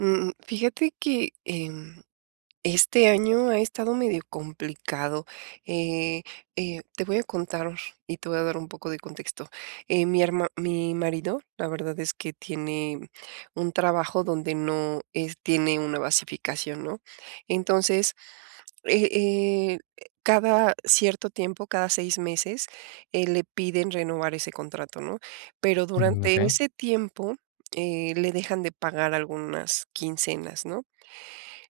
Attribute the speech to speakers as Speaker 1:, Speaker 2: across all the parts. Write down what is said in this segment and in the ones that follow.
Speaker 1: Mm, fíjate que en este año ha estado medio complicado. Eh eh, te voy a contar y te voy a dar un poco de contexto. Eh, mi herma mi marido, la verdad es que tiene un trabajo donde no es tiene una basificación, ¿no?, entonces, eh eh, e cada cierto tiempo, cada 6 meses, eh, le piden renovar ese contrato, ¿no?, pero
Speaker 2: Mm,
Speaker 1: durante
Speaker 2: okey.
Speaker 1: ese tiempo, eh, le dejan de pagar algunas quincenas, ¿no?,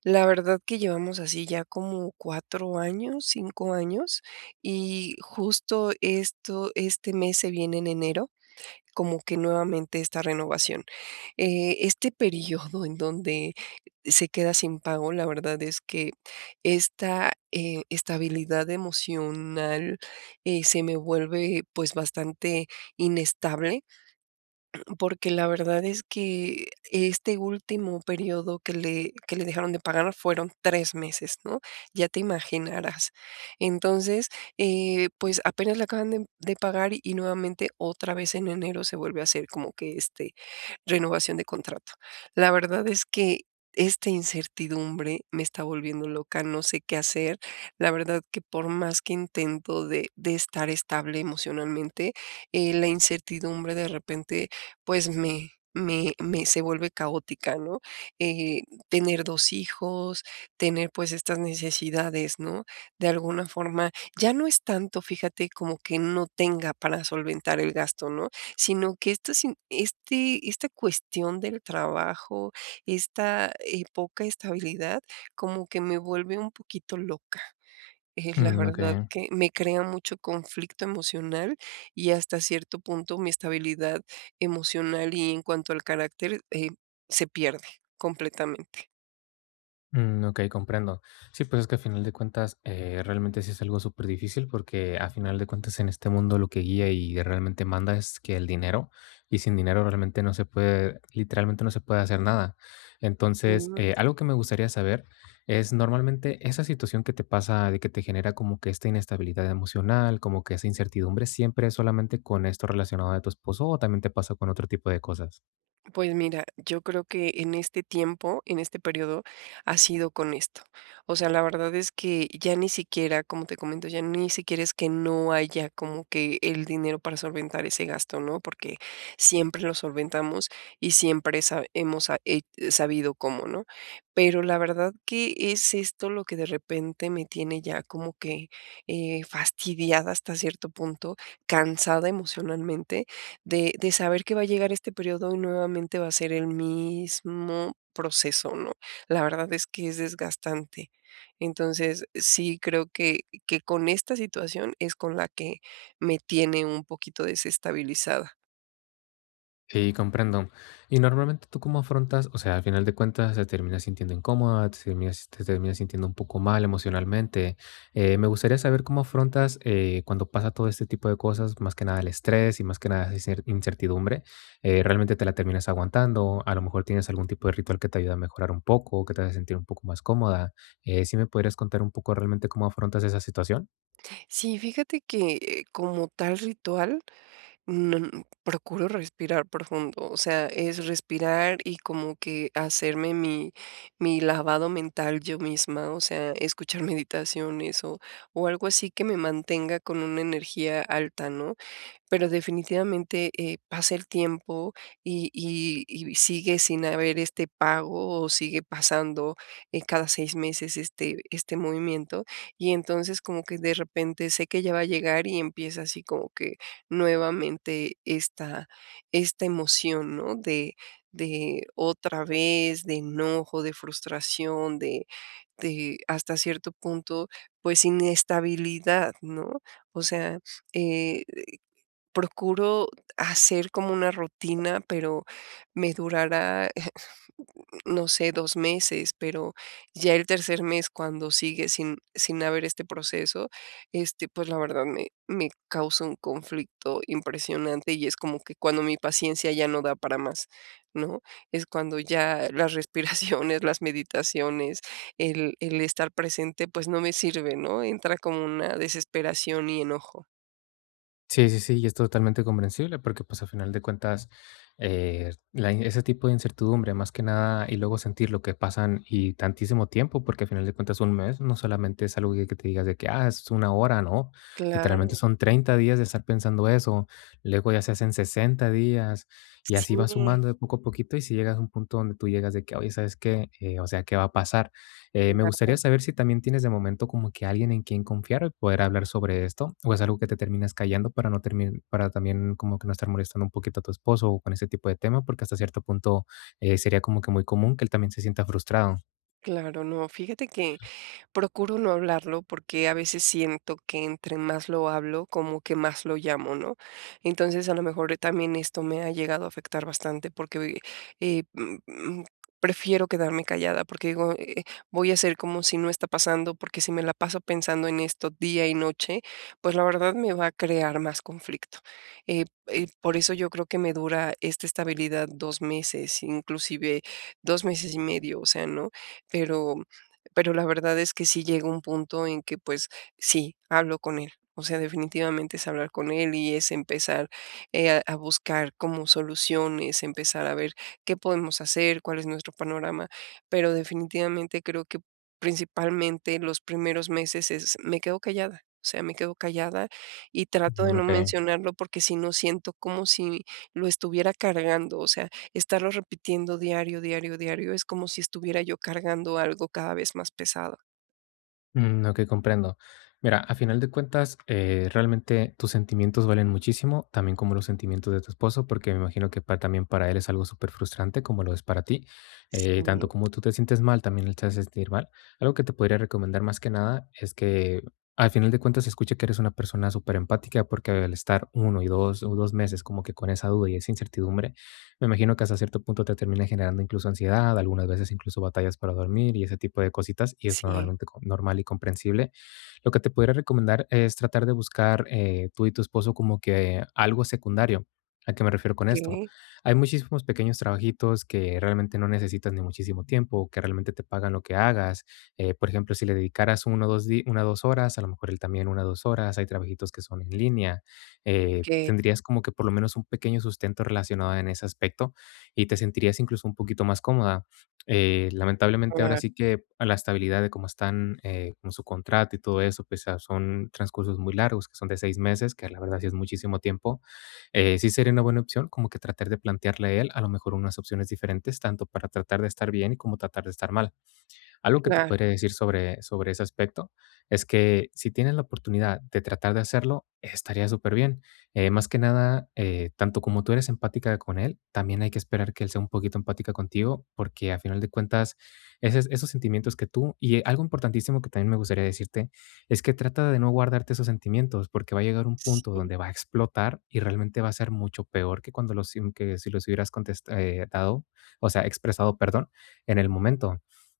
Speaker 1: la verdad que llevamos así ya como 4 años, 5 años, y justo esto este mes se viene en enero, como que nuevamente esta renovación, eh, este periodo en donde se queda sin pago, la verdad es que esta, eh, estabilidad emocional, eh, se me vuelve, pues, bastante inestable, porque la verdad es que este último período que le que le dejaron de pagar fueron 3 meses, ¿no?, ya te imaginarás. Entonces, eh, pues, apenas le acaban de de pagar, y nuevamente otra vez en enero se vuelve a hacer como que, este, renovación de contrato. La verdad es que esta incertidumbre me está volviendo loca, no sé qué hacer, la verdad que por más que intento de de estar estable emocionalmente, eh, la incertidumbre de repente, pues, me me me se vuelve caótica, ¿no?, eh, tener 2 hijos, tener, pues, estas necesidades, ¿no?, de alguna forma ya no es tanto, fíjate, como que no tenga para solventar el gasto, ¿no?, sino que esta sin este esta cuestión del trabajo, esta, eh, poca estabilidad, como que me vuelve un poquito loca. Eh, la
Speaker 2: Mm,
Speaker 1: verdad
Speaker 2: okey.
Speaker 1: que me crea mucho conflicto emocional, y hasta cierto punto mi estabilidad emocional y en cuanto al carácter, eh, se pierde completamente.
Speaker 2: Mm, okey, comprendo. Sí, pues, es que, a final de cuentas, eh, realmente, sí es algo súper difícil, porque, a final de cuentas, en este mundo lo que guía, y realmente manda, es que el dinero, y sin dinero realmente no se puede literalmente, no se puede hacer nada. Entonces,
Speaker 1: Mm.
Speaker 2: eh, algo que me gustaría saber es, normalmente, esa situación que te pasa, de que te genera, como que esta inestabilidad emocional, como que esa incertidumbre, ¿siempre es solamente con esto relacionado de tu esposo, o también te pasa con otro tipo de cosas?
Speaker 1: Pues mira, yo creo que en este tiempo, en este periodo ha sido con esto, o sea, la verdad es que, ya ni siquiera como te comento, ya ni siquiera es que no haya, como que el dinero para solventar ese gasto, ¿no?, porque, siempre lo solventamos, y siempre sa hemos sa he sabido cómo, ¿no?, pero la verdad que es esto lo que de repente me tiene ya como que, eh, fastidiada hasta cierto punto, cansada emocionalmente, de de saber que va a llegar este periodo, y nuevamente va a ser el mismo proceso, ¿no?, la verdad, es que, es desgastante. Entonces sí creo, que que con esta situación, es con la que, me tiene un poquito desestabilizada.
Speaker 2: Sí, comprendo, y normalmente, ¿tú cómo afrontas?, o sea, al final de cuentas, se termina sintiendo incómoda, se termina te termina sintiendo un poco mal emocionalmente, eh, me gustaría saber, cómo afrontas, eh, cuando pasa todo este tipo de cosas, más que nada el estrés, y más que nada, esa cer incertidumbre, eh, ¿realmente, te la terminas aguantando?, a lo mejor, tienes algún tipo de ritual que te ayuda a mejorar un poco, que te haga sentir un poco más cómoda, eh, ¿sí me podrías contar un poco, realmente cómo afrontas esa situación?
Speaker 1: Sí, fíjate que, como tal ritual, mm, procuro respirar profundo, o sea, es respirar, y como que hacerme, mi mi lavado mental yo misma, o sea, escuchar meditaciones, o o algo así que me mantenga con una energía alta, ¿no?, pero, definitivamente, eh, pasa el tiempo, y y y sigue sin haber este pago, o sigue pasando, eh, cada 6 meses, este este movimiento, y entonces como que de repente, sé que ya va a llegar, y empieza así, como que nuevamente, esta esta emoción, ¿no?, de de otra vez, de enojo, de frustración, de de hasta cierto punto, pues, inestabilidad, ¿no?, o sea, eh, procuro hacer como una rutina, pero, me durará, eh, no sé, 2 meses, pero, ya el tercer mes cuando sigue, sin sin haber este proceso, este, pues, la verdad, me me causa un conflicto impresionante, y es como que cuando mi paciencia ya no da para más, ¿no?, es cuando ya las respiraciones, las meditaciones, el el estar presente, pues, no me sirve, ¿no?, entra como una desesperación y enojo.
Speaker 2: Sí, sí, sí, y es totalmente comprensible, porque, pues a final de cuentas, eh, la y ese tipo de incertidumbre, más que nada y luego sentir lo que pasan y tantísimo tiempo, porque a final de cuentas un mes, no solamente es algo que te digas de que: "Ah, es 1 hora", no, literalmente
Speaker 1: Claro.
Speaker 2: son 30 días de estar pensando eso, luego ya se hacen 60 días, y así va
Speaker 1: Sí.
Speaker 2: sumando de poco a poquito. Y si llegas a un punto donde tú llegas de que: "Oye, ¿sabes qué?, eh, o sea, ¿qué va a pasar?" Eh, me gustaría
Speaker 1: Claro.
Speaker 2: saber si también tienes de momento como que alguien en quien confiar, o poder hablar sobre esto, o es algo que te terminas callando para no termin para también como que no estar molestando un poquito a tu esposo, o con ese tipo de tema, porque hasta cierto punto, eh, sería como que muy común que él también se sienta frustrado.
Speaker 1: Claro, no. Fíjate que procuro no hablarlo, porque a veces siento que entre más lo hablo, como que más lo llamo, ¿no? Entonces, a lo mejor también esto me ha llegado a afectar bastante porque, uy, eh, mm mm, prefiero quedarme callada, porque digo, eh: "Voy a ser como si no está pasando, porque si me la paso pensando en esto día y noche, pues, la verdad me va a crear más conflicto". Eh eh, por eso yo creo que me dura esta estabilidad 2 meses, inclusive, 2 meses y medio, o sea, no, pero pero la verdad es que sí llega un punto en que, pues, sí, hablo con él. O sea, definitivamente es hablar con él, y es empezar, eh, a a buscar como soluciones, empezar a ver qué podemos hacer, cuál es nuestro panorama. Pero definitivamente creo que principalmente los primeros meses es me quedo callada, o sea, me quedo callada, y trato de
Speaker 2: Mm,
Speaker 1: no
Speaker 2: okey.
Speaker 1: mencionarlo, porque si no siento como si lo estuviera cargando. O sea, estarlo repitiendo diario, diario, diario es como si estuviera yo cargando algo cada vez más pesado.
Speaker 2: Mm, okey, comprendo. Mira, a final de cuentas, eh, realmente, tus sentimientos valen muchísimo, también como los sentimientos de tu esposo, porque me imagino que pa también para él es algo superfrustrante, como lo es para ti. Eh, tanto
Speaker 1: Sí.
Speaker 2: como tú te sientes mal, también él se ha de sentir mal. Algo que te podría recomendar, más que nada, es que al final de cuentas, se escucha que eres una persona superempatica, porque al estar 1 y 2, o 2 meses como que con esa duda y esa incertidumbre, me imagino que hasta cierto punto te termina generando incluso ansiedad, algunas veces, incluso batallas para dormir y ese tipo de cositas, y es
Speaker 1: Sí.
Speaker 2: normalmente co normal y comprensible. Lo que te pudiera recomendar es tratar de buscar, eh, tú y tu esposo como que algo secundario, ¿a qué me refiero con esto?,
Speaker 1: ¿Qué?
Speaker 2: hay muchísimos pequeños trabajitos que realmente no necesitan ni muchísimo tiempo, que realmente te pagan lo que hagas, eh, por ejemplo, si le dedicaras 1 o 2 di 1 o 2 horas, a lo mejor él también 1 o 2 horas, hay trabajitos que son en línea, eh,
Speaker 1: Que
Speaker 2: tendrías como que por lo menos un pequeño sustento relacionado en ese aspecto, y te sentirías incluso un poquito más cómoda. Eh, lamentablemente, ahora
Speaker 1: Claro.
Speaker 2: sí que a la estabilidad de cómo están, eh, con su contrato y todo eso, pues, o sea, son transcursos muy largos, que son de 6 meses, que la verdad sí es muchísimo tiempo. Eh, sí sería una buena opción, como que tratar de plantearle a él, a lo mejor, unas opciones diferentes, tanto para tratar de estar bien, como tratar de estar mal. Algo que te
Speaker 1: Claro.
Speaker 2: podría decir sobre sobre ese aspecto es que, si tienes la oportunidad de tratar de hacerlo, estaría superbién, eh, más que nada, eh, tanto como tú eres empática con él, también hay que esperar que él sea un poquito empática contigo, porque a final de cuentas, ese esos sentimientos que tú y, eh, algo importantísimo que también me gustaría decirte es que trata de no guardarte esos sentimientos, porque va a llegar un punto
Speaker 1: Sí.
Speaker 2: donde va a explotar y realmente va a ser mucho peor que cuando los si que si los hubieras contes eh, ...tado, o sea, expresado, perdón, en el momento.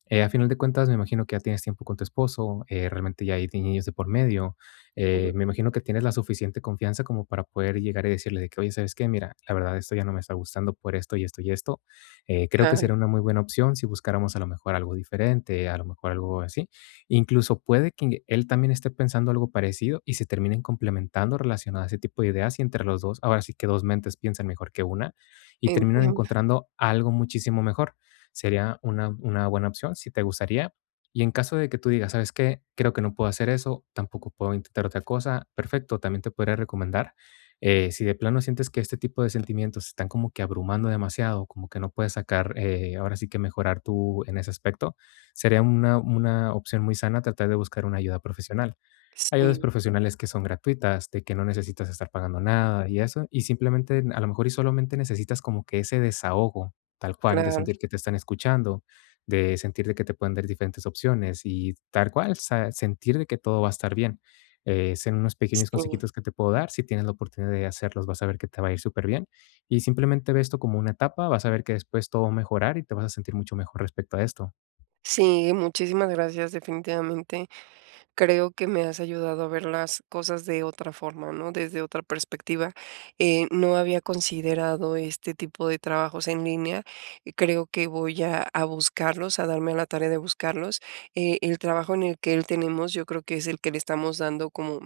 Speaker 2: Eh, a final de cuentas, me imagino que ya tienes tiempo con tu esposo, eh, realmente ya hay niños de por medio, eh,
Speaker 1: Ujú.
Speaker 2: me imagino que tienes la suficiente confianza como para poder llegar y decirle de que: "Oye, ¿sabes qué? Mira, la verdad, esto ya no me está gustando por esto, y esto, y esto. Eh, creo que
Speaker 1: Claro.
Speaker 2: sería una muy buena opción si buscáramos a lo mejor algo diferente", a lo mejor algo así. Incluso puede que él también esté pensando algo parecido, y se terminen complementando relacionado a ese tipo de ideas, y entre los 2 ahora sí que 2 mentes piensan mejor que 1, y terminan
Speaker 1: Entiendo.
Speaker 2: encontrando algo muchísimo mejor. Sería una una buena opción, si te gustaría. Y en caso de que tú digas: "¿Sabes qué?, creo que no puedo hacer eso, tampoco puedo intentar otra cosa", perfecto, también te podría recomendar, eh si de plano sientes que este tipo de sentimientos están como que abrumando demasiado, como que no puedes sacar, eh ahora sí que mejorar tú en ese aspecto, sería una una opción muy sana tratar de buscar una ayuda profesional. Ayudas
Speaker 1: Sí.
Speaker 2: profesionales que son gratuitas, de que no necesitas estar pagando nada y eso, y simplemente a lo mejor, y solamente necesitas como que ese desahogo, tal cual, de
Speaker 1: Claro.
Speaker 2: sentir que te están escuchando, de sentir de que te puedan dar diferentes opciones y, tal cual, o sea, sentir de que todo va a estar bien. Eh, son unos pequeños
Speaker 1: Sí.
Speaker 2: consejitos que te puedo dar, si tienes la oportunidad de hacerlos, vas a ver que te va a ir superbien y, simplemente, ve esto como una etapa, vas a ver que después todo mejorar y te vas a sentir mucho mejor respecto a esto.
Speaker 1: Sí, muchísimas gracias. Definitivamente, creo que me has ayudado a ver las cosas de otra forma, ¿no?, desde otra perspectiva. Eh, no había considerado este tipo de trabajos en línea, creo que voy a a buscarlos, a darme a la tarea de buscarlos. Eh, el trabajo en el que él tenemos, yo creo que es el que le estamos dando como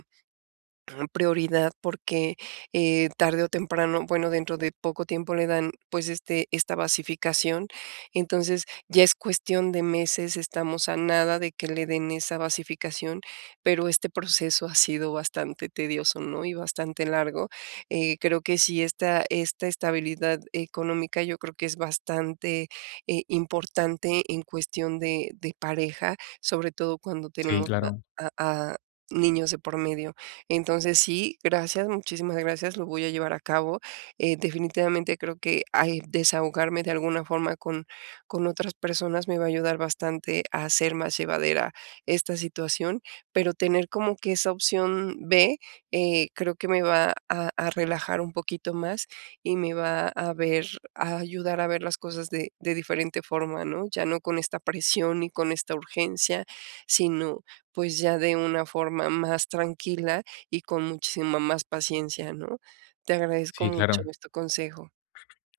Speaker 1: prioridad, porque, eh, tarde o temprano bueno, dentro de poco tiempo le dan, pues, este esta basificación. Entonces, ya es cuestión de meses, estamos a nada de que le den esa basificación, pero este proceso ha sido bastante tedioso, ¿no?, y bastante largo. Eh, creo que sí, esta esta estabilidad económica yo creo que es bastante, eh, importante en cuestión de de pareja, sobre todo cuando
Speaker 2: Sí,
Speaker 1: tenemos
Speaker 2: claro.
Speaker 1: a a a niños de por medio. Entonces, sí, gracias, muchísimas gracias, lo voy a llevar a cabo, eh, definitivamente creo que al desahogarme de alguna forma con con otras personas me va a ayudar bastante a hacer más llevadera esta situación, pero tener como que esa opción B, eh, creo que me va a a relajar un poquito más y me va a ver a ayudar a ver las cosas de de diferente forma, ¿no?, ya no con esta presión y con esta urgencia, sino pues, ya de una forma más tranquila y con muchísima más paciencia, ¿no? Te agradezco
Speaker 2: Sí,
Speaker 1: mucho
Speaker 2: claro.
Speaker 1: este consejo.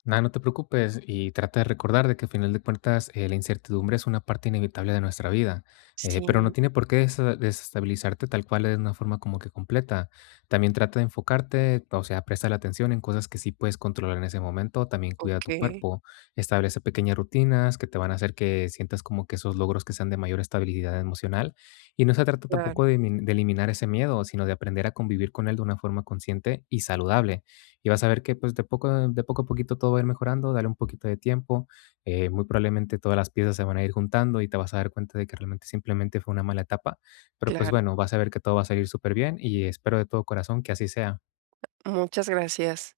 Speaker 2: Na, no te preocupes, y trata de recordar de que, al final de cuentas, eh, la incertidumbre es una parte inevitable de nuestra vida, eh, pero no
Speaker 1: Sí.
Speaker 2: tiene por qué dese desestabilizarte tal cual de una forma como que completa. También trata de enfocarte o sea, préstale atención en cosas que sí puedes controlar en ese momento, también cuida tu
Speaker 1: Okey.
Speaker 2: cuerpo, establece pequeñas rutinas que te van a hacer que sientas como que esos logros que sean de mayor estabilidad emocional. Y no se trata
Speaker 1: Claro.
Speaker 2: tampoco de emi de eliminar ese miedo, sino de aprender a convivir con él de una forma consciente y saludable. Y vas a ver que, pues, de poco a de poco a poquito todo va a ir mejorando, dale un poquito de tiempo, eh, muy probablemente todas las piezas se van a ir juntando, y te vas a dar cuenta de que realmente simplemente fue una mala etapa. Pero, pues,
Speaker 1: Claro.
Speaker 2: bueno, vas a ver que todo va a salir superbien, y espero de todo corazón que así sea.
Speaker 1: Muchas gracias.